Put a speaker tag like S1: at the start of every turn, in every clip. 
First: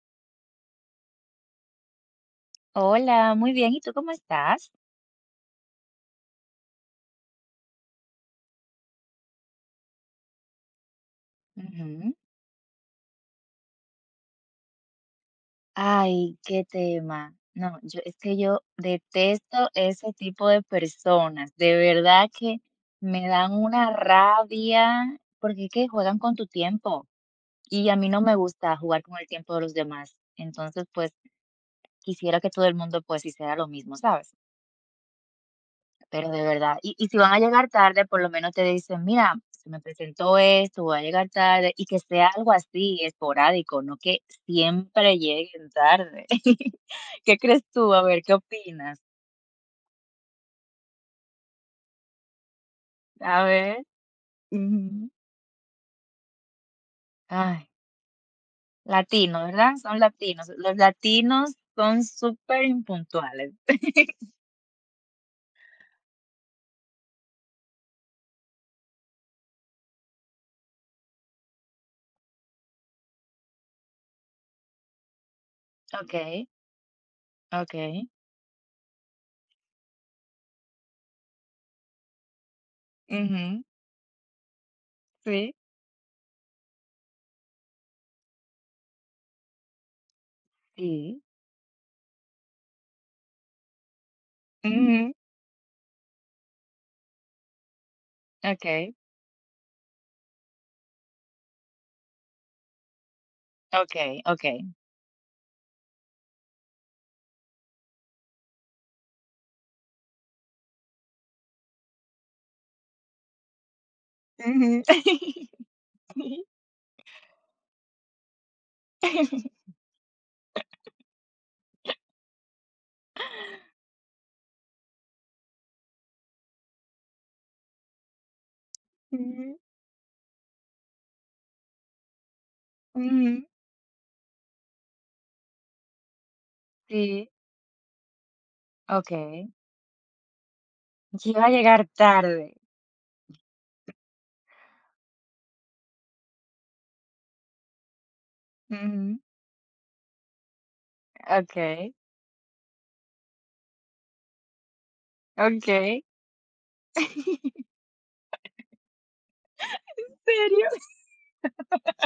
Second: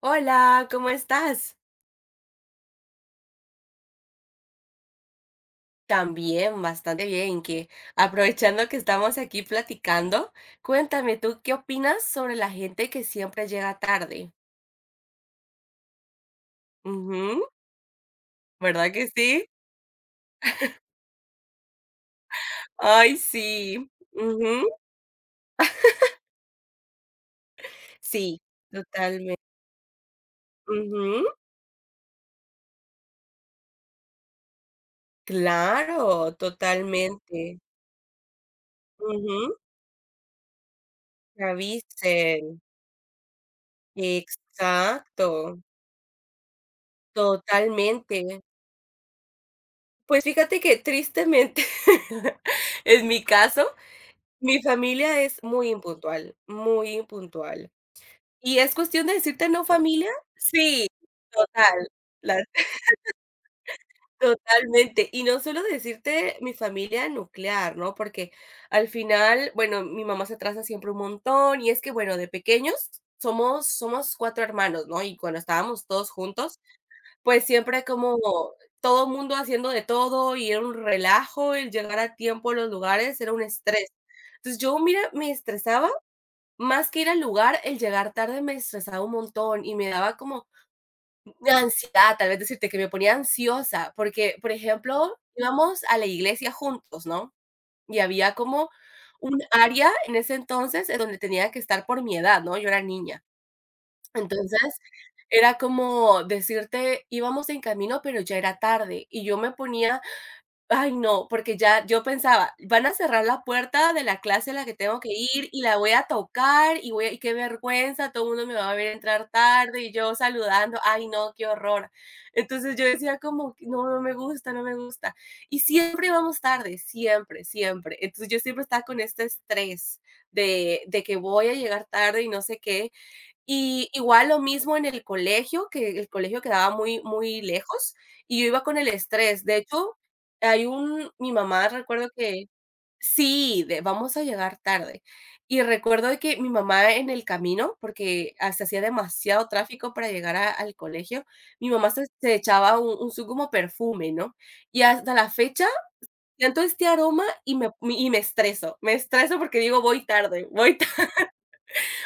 S1: Hola, ¿cómo estás?
S2: Hola, muy bien. ¿Y tú cómo estás?
S1: También, bastante bien, que aprovechando que estamos aquí platicando, cuéntame, ¿tú qué opinas
S2: Ujú.
S1: sobre la gente que siempre llega tarde?
S2: Ay, qué tema.
S1: Ujú,
S2: No, yo es que yo
S1: ¿verdad que sí?
S2: detesto ese tipo de personas. De verdad que
S1: Ay,
S2: me dan
S1: sí.
S2: una
S1: Ujú,
S2: rabia porque es que juegan con tu tiempo y a mí no me
S1: sí,
S2: gusta jugar con el
S1: totalmente.
S2: tiempo de los demás. Entonces, pues
S1: Ujú,
S2: quisiera que todo el mundo pues hiciera lo mismo, ¿sabes? Pero
S1: claro,
S2: de verdad, y si van a
S1: totalmente.
S2: llegar tarde, por lo menos te dicen: "Mira,
S1: Ujú,
S2: se me presentó esto, voy a llegar
S1: que
S2: tarde", y que sea algo
S1: avisen.
S2: así esporádico, no que siempre
S1: Exacto,
S2: lleguen tarde. ¿Qué crees tú? A ver, ¿qué
S1: totalmente.
S2: opinas?
S1: Pues fíjate que tristemente, es mi
S2: A
S1: caso.
S2: ver.
S1: Mi
S2: Ujú.
S1: familia es muy impuntual, muy
S2: Ay,
S1: impuntual. Y es cuestión de
S2: latinos,
S1: decirte no,
S2: ¿verdad? Son
S1: familia
S2: latinos. Los
S1: sí,
S2: latinos
S1: total,
S2: son
S1: las
S2: superimpuntuales. Okey.
S1: totalmente. Y no solo decirte mi familia nuclear, ¿no? Porque al final, bueno, mi mamá se atrasa siempre un montón y es que, bueno, de pequeños somos 4 hermanos, ¿no? Y cuando estábamos todos
S2: Okay,
S1: juntos, pues siempre
S2: okay.
S1: como todo mundo haciendo de todo y era un relajo el llegar a tiempo a los lugares, era un
S2: Ujú.
S1: estrés. Entonces yo, mira, me
S2: Sí,
S1: estresaba más que ir al lugar, el llegar tarde me estresaba un montón y me daba como
S2: sí.
S1: ansiedad, tal vez decirte que me ponía ansiosa, porque, por
S2: Ujú.
S1: ejemplo, íbamos a la iglesia juntos, ¿no? Y había como
S2: Okay,
S1: un área en ese entonces en donde tenía que estar por mi edad, ¿no? Yo era niña.
S2: okay,
S1: Entonces,
S2: okey.
S1: era como decirte, íbamos en camino, pero ya era tarde y yo me ponía ay, no, porque ya yo pensaba, van a cerrar la puerta de la clase a la que
S2: Ujú.
S1: tengo que ir y la voy a tocar y voy a y qué vergüenza, todo el mundo me va a ver entrar tarde y yo saludando, ay, no, qué horror. Entonces yo decía como que "No, no me gusta, no me gusta". Y siempre vamos tarde, siempre, siempre. Entonces yo siempre estaba con este
S2: Ujú,
S1: estrés de que voy a llegar tarde y no sé qué.
S2: ujú,
S1: Y igual lo mismo en el colegio, que el colegio quedaba muy
S2: sí,
S1: muy lejos, y yo iba con el estrés.
S2: okey.
S1: De hecho, hay un mi
S2: Iba a
S1: mamá
S2: llegar
S1: recuerdo que
S2: tarde.
S1: sí, de vamos a llegar tarde. Y recuerdo de que mi mamá en el camino, porque, ah, se hacía
S2: Ujú,
S1: demasiado tráfico para llegar a al colegio, mi mamá
S2: okey,
S1: se echaba un su como perfume, ¿no? Y hasta la fecha,
S2: okey.
S1: siento este aroma y me estreso, me estreso porque digo: "Voy
S2: ¿En
S1: tarde,
S2: serio?
S1: voy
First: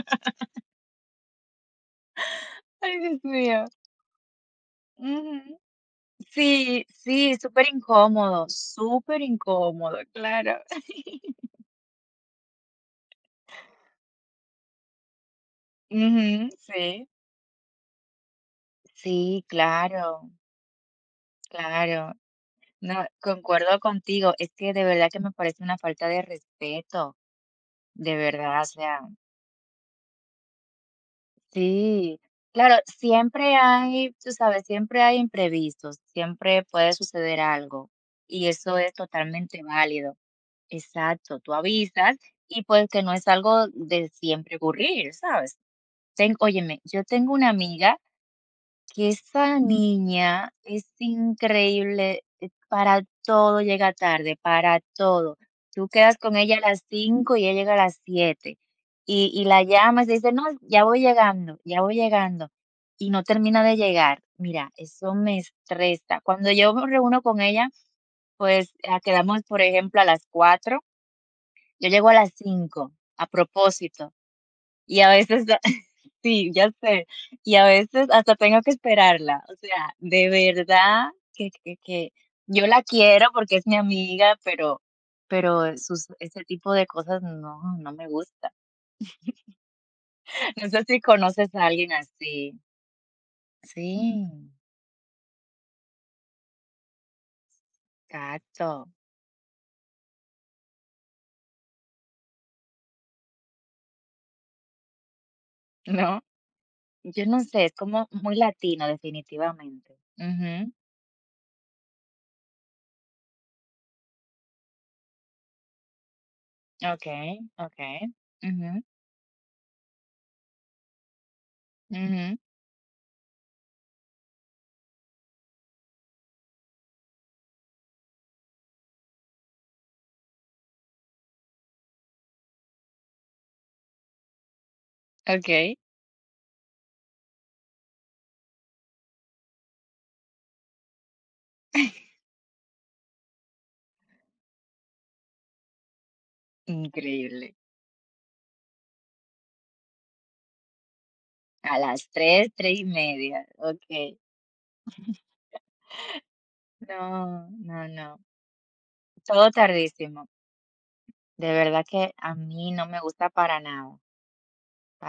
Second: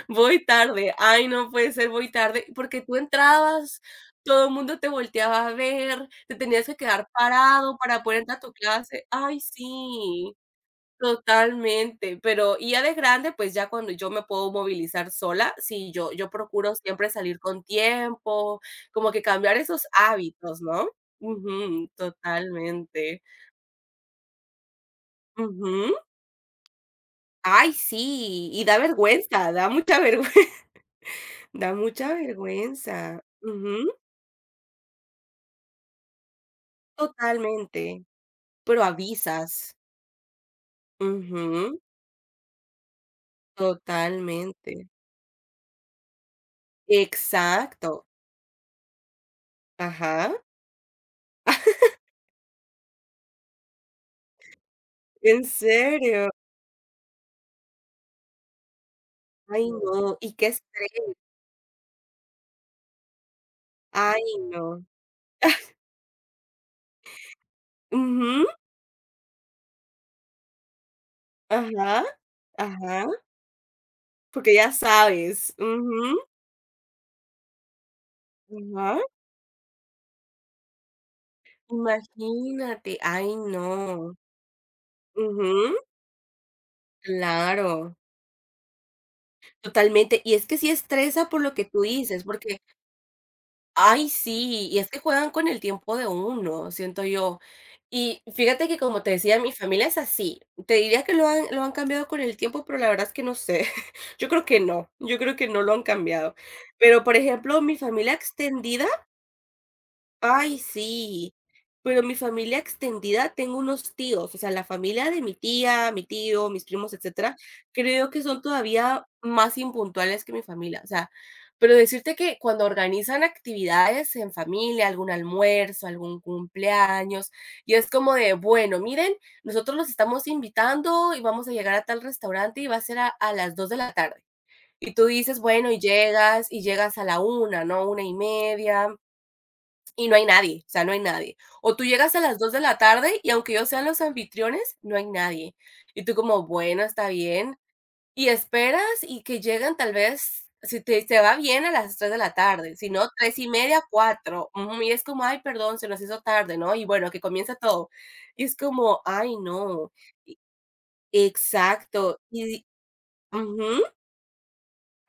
S1: voy tarde. Ay, no puede ser, voy tarde, porque tú
S2: Ay, Dios mío.
S1: entrabas, todo el mundo te volteaba a
S2: Ujú.
S1: ver, te tenías que
S2: Sí,
S1: quedar
S2: sí, súper
S1: parado para poder entrar a
S2: incómodo,
S1: tu clase". Ay,
S2: superincómodo, incómodo,
S1: sí,
S2: claro.
S1: totalmente. Pero y ya de grande, pues ya cuando yo me puedo movilizar sola, sí, yo
S2: Ujú,
S1: procuro
S2: sí,
S1: siempre salir con tiempo, como que
S2: sí,
S1: cambiar esos
S2: claro,
S1: hábitos, ¿no? Ujú,
S2: claro. No,
S1: totalmente.
S2: concuerdo contigo, es que de verdad que me parece una
S1: Ujú.
S2: falta de respeto,
S1: Ay,
S2: de
S1: sí,
S2: verdad, o
S1: y da
S2: sea.
S1: vergüenza, da mucha vergüenza, da mucha
S2: Sí, claro,
S1: vergüenza.
S2: siempre
S1: Ujú.
S2: hay, tú sabes, siempre hay imprevistos, siempre puede suceder algo
S1: Totalmente,
S2: y eso
S1: pero
S2: es totalmente
S1: avisas.
S2: válido. Exacto, tú
S1: Ujú,
S2: avisas y pues que no es algo de siempre
S1: totalmente.
S2: ocurrir, ¿sabes? Ten, óyeme, yo tengo una amiga
S1: Exacto,
S2: que esa
S1: ajá.
S2: niña es increíble, para todo llega tarde, para todo.
S1: ¿En
S2: Tú quedas
S1: serio?
S2: con ella a las 5 y ella llega a las 7 y la
S1: Ay,
S2: llamas y
S1: no,
S2: dice:
S1: y
S2: "No,
S1: qué estrés.
S2: ya voy llegando", y no termina de llegar.
S1: Ay,
S2: Mira,
S1: no.
S2: eso me estresa. Cuando yo me reúno con ella,
S1: Ujú,
S2: pues, ah, quedamos, por ejemplo, a las 4, yo
S1: ajá,
S2: llego a las 5
S1: ajá,
S2: a propósito.
S1: porque ya
S2: Y a veces
S1: sabes. Ujú,
S2: sí, ya sé. Y a veces hasta tengo que
S1: ajá.
S2: esperarla. O sea, de verdad que yo la
S1: Imagínate,
S2: quiero
S1: ay,
S2: porque es mi
S1: no.
S2: amiga, pero
S1: Ujú,
S2: sus ese tipo de cosas, no, no
S1: claro,
S2: me gusta.
S1: totalmente. Y es que
S2: No
S1: sí
S2: sé si
S1: estresa por lo
S2: conoces
S1: que
S2: a
S1: tú
S2: alguien
S1: dices,
S2: así.
S1: porque ay,
S2: Sí,
S1: sí, y es que juegan con el tiempo de uno, siento yo. Y fíjate que,
S2: exacto,
S1: como te decía, mi familia es así. Te diría que lo han cambiado con el tiempo, pero la verdad es que no sé. Yo creo que no, yo creo que no lo han
S2: ¿no?
S1: cambiado. Pero, por
S2: Yo no
S1: ejemplo,
S2: sé, es
S1: mi
S2: como
S1: familia
S2: muy latino
S1: extendida
S2: definitivamente.
S1: ay,
S2: Ujú.
S1: sí, pero mi familia extendida, tengo unos tíos, o sea, la familia de mi tía, mi tío, mis primos, etcétera,
S2: Okey, okey.
S1: creo que son
S2: Ujú,
S1: todavía más impuntuales que mi familia, o sea, pero decirte
S2: ujú.
S1: que cuando organizan actividades en familia, algún almuerzo, algún cumpleaños, y es como de, bueno, miren, nosotros los estamos invitando y vamos a llegar a tal restaurante y va a ser a las 2 de la tarde. Y tú dices, bueno,
S2: Okey,
S1: y llegas a la 1, ¿no? Una y media, y no hay nadie, o sea, no hay nadie. O tú llegas a las 2 de la tarde y aunque ellos sean los anfitriones, no hay nadie. Y tú como, bueno, está
S2: increíble.
S1: bien. Y esperas y que llegan tal vez, si te te va bien a
S2: A
S1: las
S2: las
S1: 3 de la
S2: tres
S1: tarde,
S2: tres y
S1: si no,
S2: media,
S1: 3 y media,
S2: okey.
S1: 4 ujú, y es como, ay, perdón, se nos hizo tarde, ¿no? Y bueno, que
S2: No,
S1: comienza
S2: no,
S1: todo.
S2: no,
S1: Y es como, ay,
S2: todo
S1: no.
S2: tardísimo.
S1: Y
S2: De verdad que
S1: exacto.
S2: a
S1: Y
S2: mí no me gusta para
S1: ujú.
S2: nada,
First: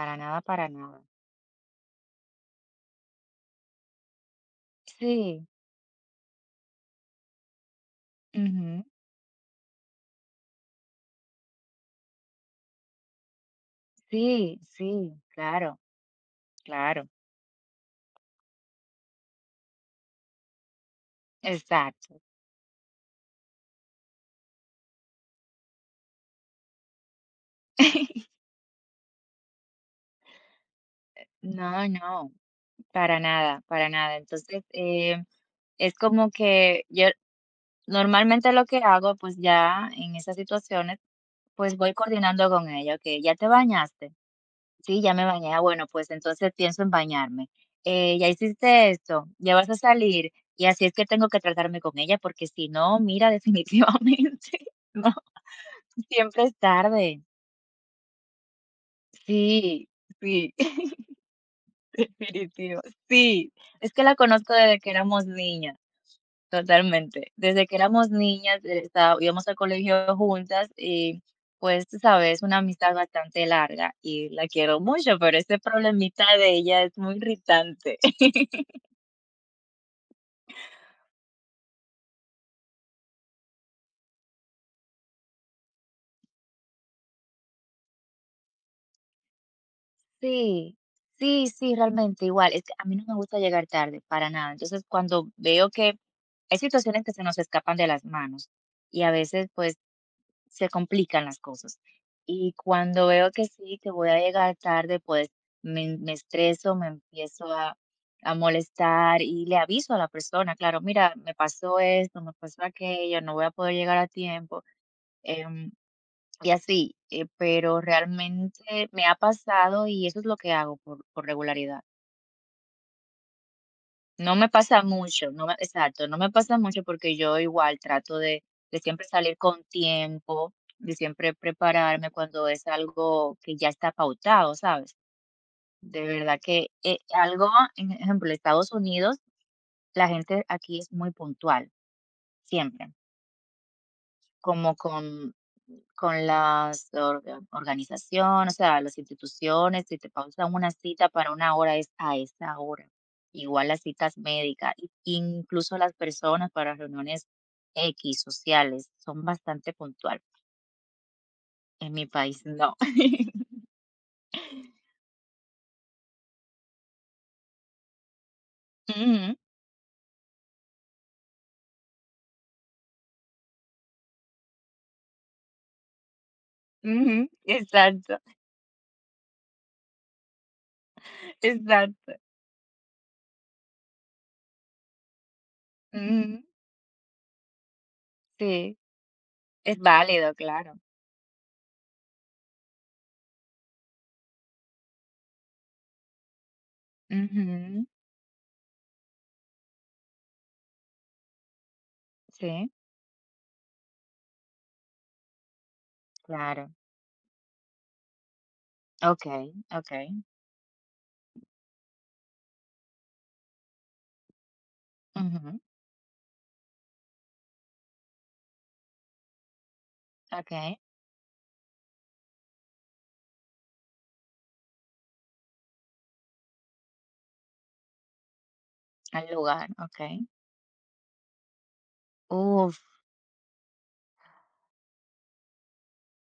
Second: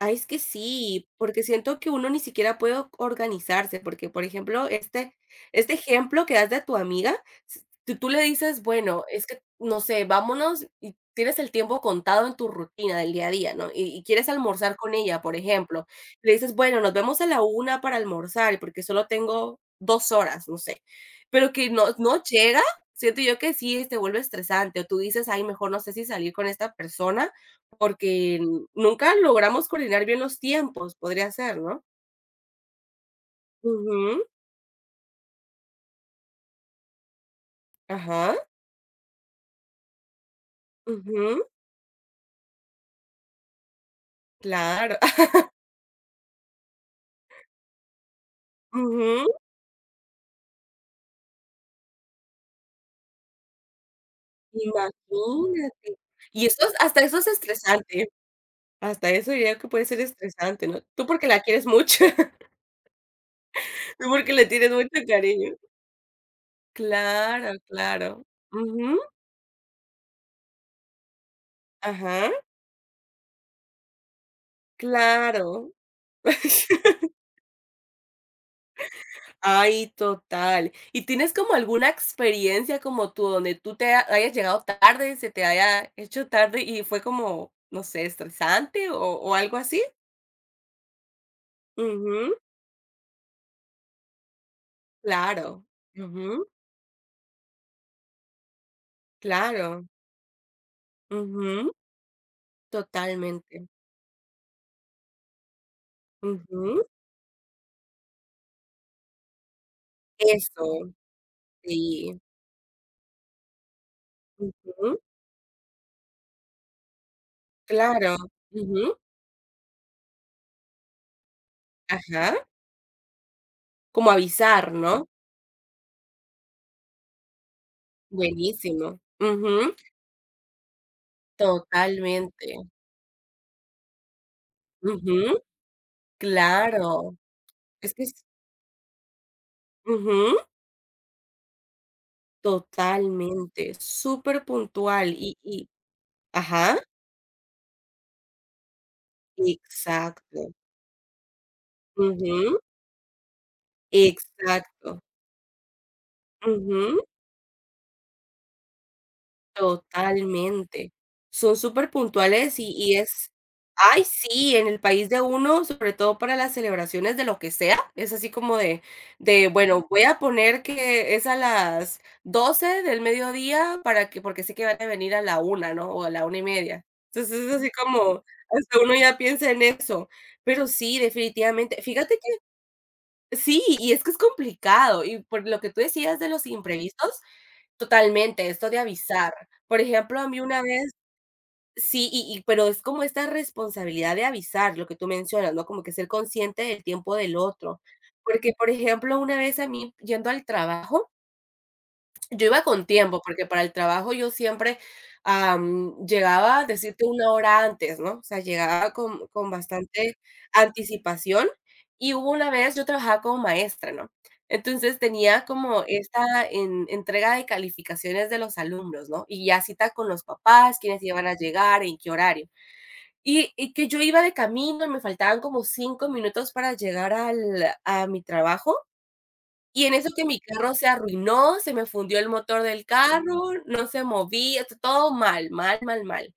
S1: Ay, es que
S2: nada, para nada.
S1: sí, porque siento que uno ni siquiera puede organizarse, porque, por ejemplo, este
S2: Sí,
S1: este ejemplo que das de tu amiga, s tú tú le dices:
S2: ujú,
S1: "Bueno, es que, no sé, vámonos", y tienes el tiempo contado en tu rutina del día a día, ¿no? Y quieres
S2: sí,
S1: almorzar con
S2: sí,
S1: ella, por
S2: claro,
S1: ejemplo, le dices: "Bueno, nos
S2: claro,
S1: vemos a la 1 para almorzar, porque solo tengo 2 horas", no sé, pero que no
S2: exacto.
S1: no llega, siento yo que sí te vuelve estresante, o tú dices: "Ay, mejor no sé si salir con esta persona", porque nunca logramos coordinar bien los tiempos, podría ser, ¿no?
S2: No, no, para nada, para nada.
S1: Ujú,
S2: Entonces, es como que yo
S1: ajá,
S2: normalmente lo que hago, pues, ya en esas situaciones,
S1: ujú,
S2: pues, voy coordinando con ella, okey, ¿ya te bañaste?
S1: claro.
S2: Sí, ya me bañé. Ah, bueno, pues entonces pienso en bañarme. Ya hiciste esto,
S1: Ujú,
S2: ya vas a salir y así es que tengo que tratarme con ella porque si no, mira, definitivamente, no,
S1: imagínate.
S2: siempre
S1: Y
S2: es
S1: eso es hasta eso
S2: tarde.
S1: es estresante. Hasta eso diría que puede
S2: Sí,
S1: ser
S2: sí.
S1: estresante, ¿no? Tú porque la quieres mucho,
S2: Definitivo. Sí, es que
S1: tú
S2: la
S1: porque le
S2: conozco
S1: tienes
S2: desde
S1: mucho
S2: que éramos
S1: cariño.
S2: niñas, totalmente.
S1: Claro,
S2: Desde que éramos
S1: claro.
S2: niñas,
S1: Ujú,
S2: íbamos al colegio juntas y, pues, tú
S1: ajá,
S2: sabes, una amistad bastante larga y la quiero mucho, pero este
S1: claro.
S2: problemita de ella es muy irritante.
S1: Ay, total. ¿Y tienes como alguna experiencia como tú, donde tú te ha hayas llegado tarde, se te haya hecho tarde y fue como, no sé, estresante o algo así?
S2: Sí, sí, sí, realmente
S1: Ujú,
S2: igual. Es que a mí no me gusta llegar tarde, para nada. Entonces, cuando
S1: claro.
S2: veo que
S1: Ujú,
S2: hay situaciones que se nos escapan de las manos y a veces pues
S1: claro.
S2: se complican las
S1: Ujú,
S2: cosas. Y cuando veo que
S1: totalmente.
S2: sí, que voy a llegar tarde, pues me estreso, me
S1: Ujú,
S2: empiezo a molestar y le aviso a la persona, claro,
S1: eso,
S2: mira, me pasó esto,
S1: sí.
S2: me pasó aquello, no voy a poder llegar a tiempo.
S1: Ujú,
S2: em, y así, pero
S1: claro.
S2: realmente
S1: Ujú,
S2: me ha pasado y eso es lo que hago por regularidad.
S1: ajá. Como
S2: No me
S1: avisar,
S2: pasa
S1: ¿no?
S2: mucho, exacto, no me pasa mucho porque yo igual trato de
S1: Buenísimo.
S2: siempre salir con
S1: Ujú,
S2: tiempo, de siempre prepararme cuando
S1: totalmente.
S2: es algo que ya está pautado, ¿sabes?
S1: Ujú,
S2: De verdad que
S1: claro.
S2: algo, en
S1: Es que es
S2: ejemplo, Estados Unidos, la
S1: ujú.
S2: gente aquí es muy puntual, siempre.
S1: Totalmente, súper
S2: Como
S1: puntual
S2: con
S1: y
S2: con
S1: ajá,
S2: las organización, o sea, las instituciones, si te
S1: exacto,
S2: pausan una cita para una hora, es a esa
S1: ujú,
S2: hora. Igual las citas médicas, i
S1: exacto,
S2: incluso las personas para
S1: ujú.
S2: reuniones equis, sociales, son bastante puntuales.
S1: Totalmente. Son súper
S2: En mi país,
S1: puntuales
S2: no.
S1: y es ay, sí, en el país de uno, sobre todo para las celebraciones de lo que sea, es así como
S2: Ujú,
S1: de, bueno, voy a poner que es a las 12 del mediodía para que porque sé que van a venir a la 1, ¿no? O a la una y media.
S2: ujú,
S1: Entonces, es así
S2: exacto,
S1: como hasta uno ya piensa en eso. Pero sí, definitivamente.
S2: exacto.
S1: Fíjate que sí, y es que es complicado, y por lo que tú decías de
S2: Ujú,
S1: los imprevistos, totalmente, esto
S2: sí,
S1: de avisar.
S2: es
S1: Por ejemplo, a
S2: válido,
S1: mí una
S2: claro.
S1: vez sí, y pero es como esta responsabilidad de avisar, lo que tú mencionas, ¿no? Como que ser consciente del tiempo del otro.
S2: Ujú,
S1: Porque, por ejemplo, una vez a mí, yendo al trabajo, yo iba
S2: sí,
S1: con tiempo, porque para el trabajo yo siempre, llegaba,
S2: claro.
S1: decirte, 1 hora antes, ¿no? O sea, llegaba con
S2: Okey, okey.
S1: bastante anticipación, y hubo una vez yo trabajaba como maestra, ¿no? Entonces, tenía
S2: Ujú,
S1: como esta en entrega de calificaciones de los alumnos, ¿no? Y ya cita con los
S2: okey.
S1: papás, quiénes iban a llegar, en qué horario. Y que yo iba de camino, y me faltaban como 5 minutos para llegar al a mi trabajo,
S2: Al lugar,
S1: y en eso que
S2: okey.
S1: mi carro se arruinó, se me fundió el motor
S2: Uf,
S1: del carro, no se movía, t todo mal, mal, mal, mal.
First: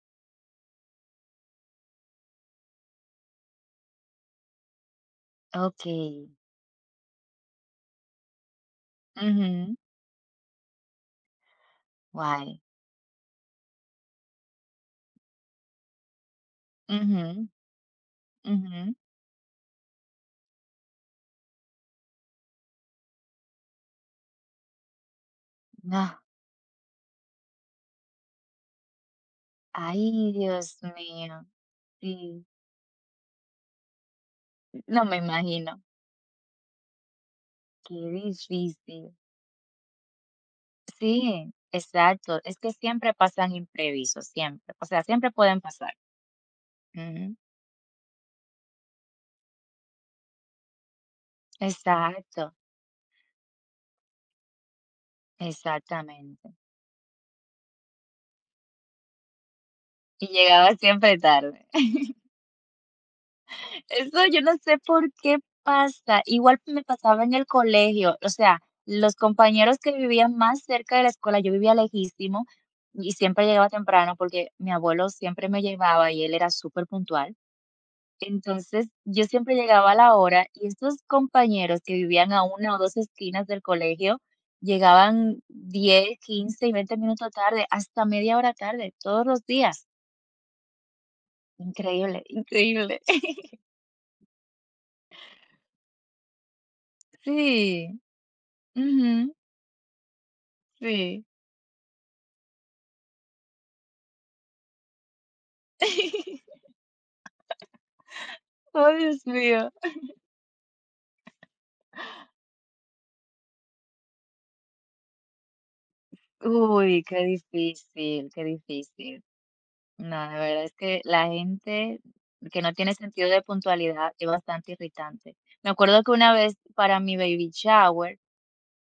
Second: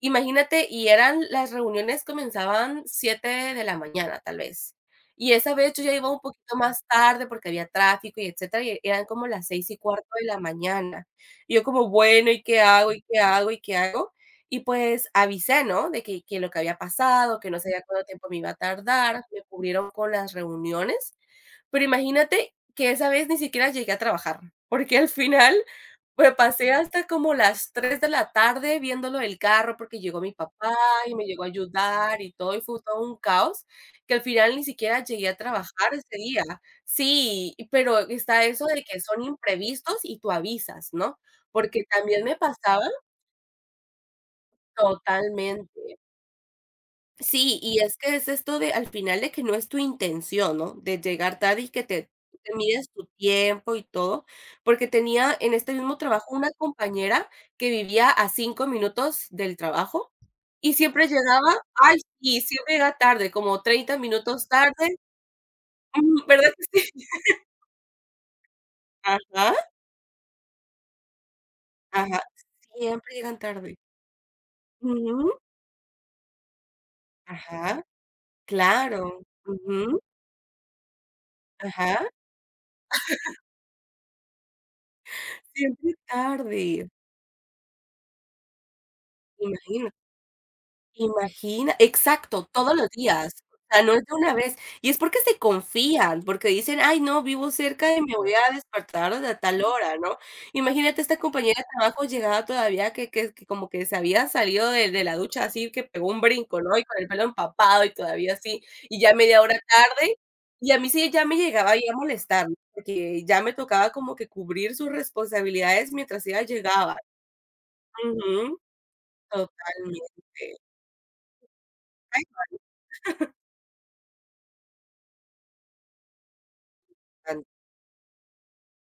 S1: Imagínate, y eran las reuniones comenzaban 7 de la mañana, tal vez. Y esa vez yo ya iba
S2: okey.
S1: un poquito más tarde porque había tráfico y etcétera, y eran como las seis
S2: Ujú.
S1: y cuarto de la mañana. Y yo como: "Bueno, ¿y
S2: Guay.
S1: qué hago? ¿Y qué hago? ¿Y qué hago?". Y pues avisé, ¿no? De que lo que había
S2: Ujú,
S1: pasado, que no sabía cuánto tiempo me iba a
S2: ujú.
S1: tardar, me cubrieron con las reuniones. Pero imagínate que esa vez ni siquiera llegué a trabajar, porque al final
S2: No.
S1: me pasé hasta como las 3 de la tarde viéndolo lo del carro, porque llegó
S2: Ay,
S1: mi papá
S2: Dios
S1: y me
S2: mío.
S1: llegó a ayudar y
S2: Sí,
S1: todo, y fue todo un caos, que al final ni
S2: no
S1: siquiera
S2: me
S1: llegué a
S2: imagino.
S1: trabajar ese día. Sí, y pero
S2: Qué
S1: está eso de que
S2: difícil.
S1: son imprevistos y tú avisas, ¿no?
S2: Sí,
S1: Porque también me
S2: exacto. Es que
S1: pasaba
S2: siempre pasan imprevistos, siempre. O sea, siempre pueden
S1: totalmente.
S2: pasar. Ujú.
S1: Sí, y es que es esto de al final de que no es tu intención, ¿no? De llegar tarde y que te,
S2: Exacto,
S1: te mides tu tiempo y todo, porque tenía en este mismo trabajo
S2: exactamente.
S1: una compañera que vivía a 5 minutos del trabajo
S2: Y llegaba
S1: y siempre
S2: siempre
S1: llegaba,
S2: tarde.
S1: ay, sí, siempre llega tarde, como treinta
S2: Eso yo
S1: minutos
S2: no sé
S1: tarde,
S2: por qué pasa.
S1: mm, ¿verdad
S2: Igual
S1: que
S2: me
S1: sí?
S2: pasaba en el colegio, o sea, los
S1: Ajá,
S2: compañeros que vivían más cerca de la escuela, yo vivía
S1: ajá,
S2: lejísimo y
S1: siempre llegan
S2: siempre llegaba
S1: tarde.
S2: temprano porque mi abuelo
S1: Ujú,
S2: siempre me llevaba y él era súper puntual.
S1: ajá,
S2: Entonces,
S1: claro,
S2: yo siempre llegaba a
S1: ujú,
S2: la hora y estos compañeros que
S1: ajá,
S2: vivían a una o dos esquinas del colegio llegaban
S1: siempre
S2: diez quince y
S1: tarde,
S2: veinte minutos tarde, hasta media hora tarde, todos los días.
S1: imagínate. Imagina
S2: Increíble,
S1: exacto, todos los
S2: increíble.
S1: días, o sea, no es de una vez, y es porque se confían, porque dicen: "Ay, no, vivo cerca
S2: Sí,
S1: y me voy a despertar
S2: ujú,
S1: a tal hora", ¿no? Imagínate esta
S2: sí.
S1: compañera de trabajo llegaba todavía que como que se había salido de la ducha así, que pegó un brinco, ¿no? Y con el pelo empapado y todavía así,
S2: Ay,
S1: y ya
S2: Dios
S1: media hora
S2: mío.
S1: tarde, y a mí sí ya me llegaba ahí a molestar, ¿no? Porque ya me tocaba como que cubrir sus responsabilidades mientras ella llegaba.
S2: Uy, qué difícil, qué
S1: Ujú,
S2: difícil. No, la
S1: totalmente.
S2: verdad es que la gente
S1: Ay,
S2: que no tiene sentido de puntualidad es bastante irritante. Me acuerdo que una vez para mi
S1: bastante.
S2: baby shower,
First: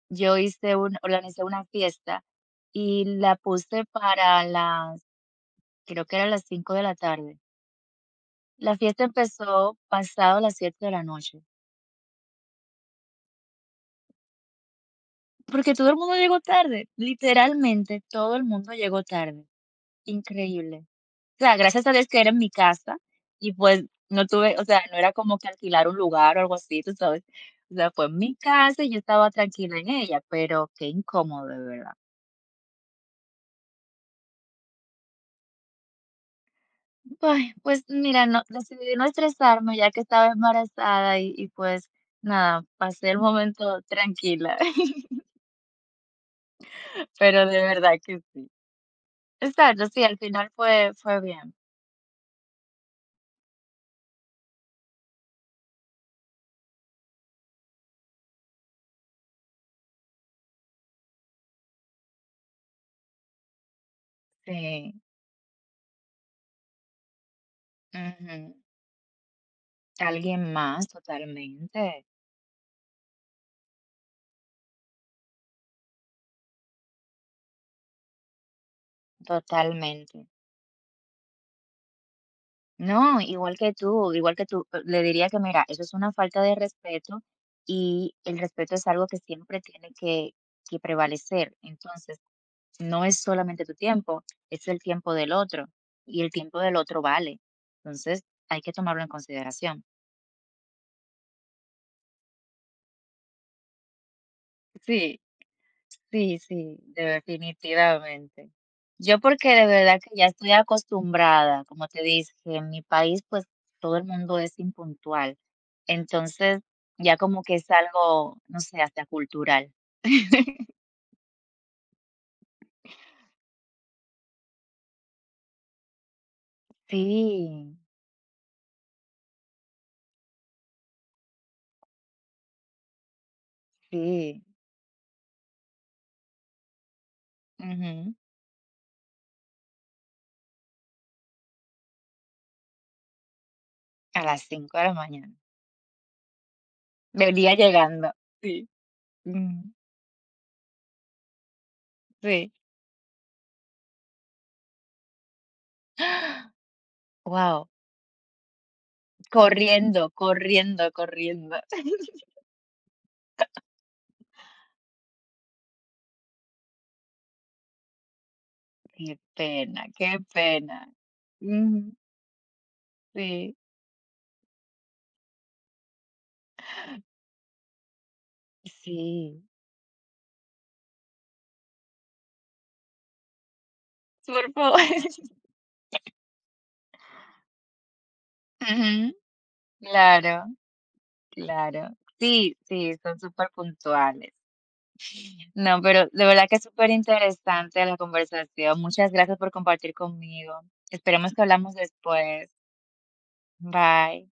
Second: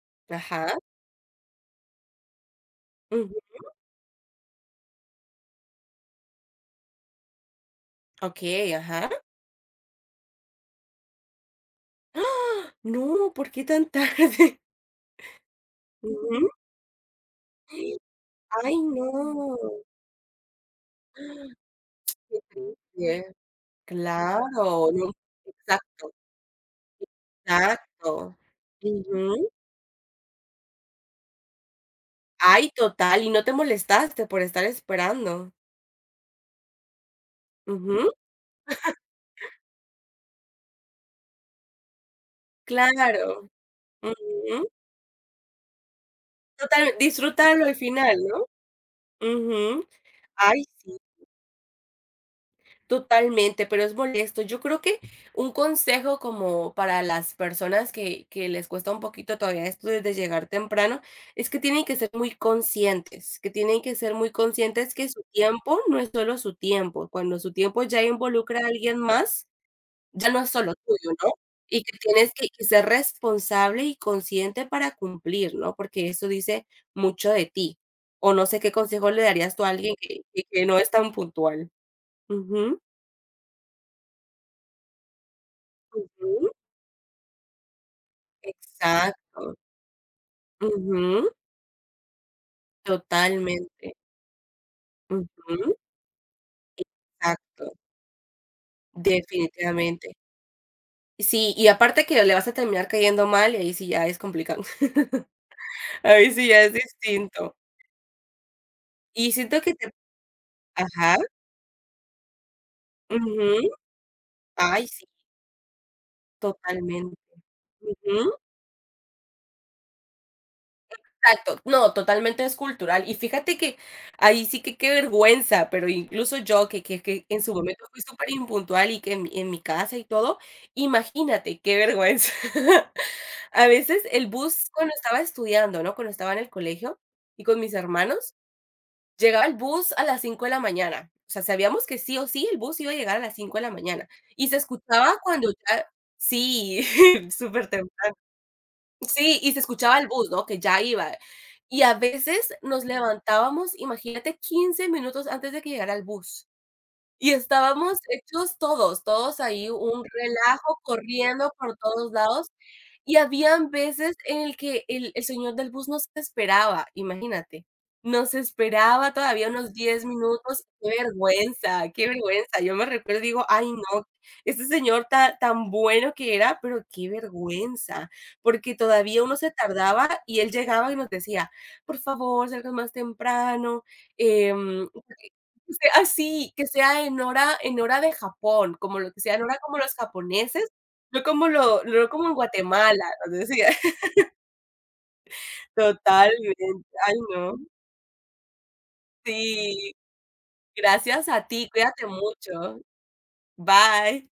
S2: yo hice
S1: Ajá.
S2: un, organicé una fiesta y la
S1: Ujú.
S2: puse para las, creo que eran las 5 de la tarde.
S1: Okey,
S2: La fiesta
S1: ajá.
S2: empezó pasado las 7 de la noche,
S1: ¡Ah! No, ¿por qué tan tarde?
S2: porque todo el mundo llegó
S1: Ujú.
S2: tarde, literalmente todo el mundo
S1: Ay,
S2: llegó tarde.
S1: no.
S2: Increíble. O
S1: ¡Ah!
S2: sea, gracias a Dios que era en
S1: Qué
S2: mi casa
S1: triste.
S2: y, pues, no
S1: Claro,
S2: tuve, o sea, no era
S1: no.
S2: como que alquilar un
S1: Exacto,
S2: lugar o algo así, ¿tú sabes? O sea, fue en mi
S1: exacto.
S2: casa y yo estaba
S1: Ujú.
S2: tranquila en ella, pero qué incómodo, de verdad.
S1: Ay, total, y no te molestaste por estar esperando.
S2: Ay, pues
S1: Ujú.
S2: mira, no, decidí no estresarme ya que estaba embarazada y, pues, nada, pasé el
S1: Claro.
S2: momento tranquila.
S1: Ujú. Total,
S2: Pero de
S1: disfrútalo al
S2: verdad
S1: final,
S2: que
S1: ¿no?
S2: sí. Exacto,
S1: Ujú.
S2: sí, al final
S1: Ay,
S2: fue
S1: sí.
S2: fue bien.
S1: Totalmente, pero es molesto. Yo creo que un consejo como para las personas que les cuesta un poquito todavía esto desde llegar temprano, es que tienen que ser muy conscientes, que tienen que ser muy conscientes
S2: Sí,
S1: que su tiempo no es solo su tiempo. Cuando su tiempo ya
S2: ujú.
S1: involucra a alguien más, ya no es
S2: Alguien
S1: solo
S2: más,
S1: tuyo, ¿no? Y que
S2: totalmente,
S1: tienes que ser responsable y consciente para cumplir, ¿no? Porque eso dice mucho de ti. O no sé qué consejo le darías tú a alguien
S2: totalmente.
S1: que, que no es tan puntual. Ujú,
S2: No, igual que tú, le diría que mira, eso es una falta
S1: ujú.
S2: de respeto y el respeto es algo que
S1: Exacto.
S2: siempre tiene que
S1: Ujú.
S2: prevalecer. Entonces, no es solamente tu
S1: Totalmente.
S2: tiempo, es el tiempo del otro
S1: Ujú.
S2: y el tiempo del otro vale.
S1: Exacto.
S2: Entonces, hay que tomarlo en consideración.
S1: Definitivamente. Sí, y aparte que le vas a terminar cayendo mal, y ahí sí ya es complicado.
S2: Sí,
S1: Ahí
S2: sí,
S1: sí ya es
S2: sí,
S1: distinto.
S2: definitivamente. Yo
S1: Y
S2: porque
S1: siento
S2: de
S1: que te
S2: verdad que ya estoy
S1: ajá.
S2: acostumbrada, como te dije, en mi país pues
S1: Ujú.
S2: todo el mundo es
S1: Ay, sí,
S2: impuntual. Entonces, ya
S1: totalmente.
S2: como que es
S1: Ujú.
S2: algo, no sé, hasta cultural.
S1: Exacto, no, totalmente es cultural. Y fíjate que ahí sí que qué vergüenza, pero incluso yo que en su
S2: Sí,
S1: momento fui superimpuntual y que en mi casa y todo, imagínate qué vergüenza. A veces el
S2: sí.
S1: bus cuando estaba estudiando, ¿no? Cuando estaba en el colegio y con mis
S2: Ujú.
S1: hermanos, llegaba el bus a las 5 de la mañana. O sea, sabíamos que sí o sí el bus iba a llegar a las 5 de la mañana
S2: A las
S1: y se
S2: 5 de la
S1: escuchaba
S2: mañana.
S1: cuando ya sí,
S2: Venía
S1: supertemprano.
S2: llegando. Sí.
S1: Sí, y se
S2: Ujú.
S1: escuchaba el bus, ¿no? Que ya iba. Y a
S2: Sí.
S1: veces nos levantábamos, imagínate, 15 minutos antes de que llegara el bus. Y
S2: Wow.
S1: estábamos hechos todos, todos ahí,
S2: Corriendo,
S1: un relajo
S2: corriendo,
S1: corriendo
S2: corriendo.
S1: por todos lados. Y habían veces en el que el señor del bus nos esperaba, imagínate, nos esperaba
S2: Qué
S1: todavía unos
S2: pena,
S1: 10
S2: qué
S1: minutos.
S2: pena.
S1: Qué vergüenza,
S2: Ujú.
S1: qué vergüenza. Yo me recuerdo y digo:
S2: Sí.
S1: "Ay, no, este señor ta tan bueno que era, pero qué vergüenza", porque todavía uno
S2: Sí,
S1: se tardaba y él llegaba y nos decía: "Por favor, salgan más temprano,
S2: por favor.
S1: em, que sea así, que sea en hora de Japón, como lo
S2: Ujú.
S1: que sea en hora como los
S2: Claro,
S1: japoneses".
S2: claro.
S1: No como en
S2: Sí, sí,
S1: Guatemala,
S2: son
S1: nos
S2: súper
S1: decía.
S2: puntuales. No, pero de verdad que es
S1: Totalmente.
S2: súper
S1: Ay, no.
S2: interesante la conversación. Muchas gracias por
S1: Sí,
S2: compartir conmigo.
S1: gracias
S2: Esperemos que
S1: a ti,
S2: hablamos
S1: cuídate
S2: después.
S1: mucho.
S2: Bye.
S1: Bye.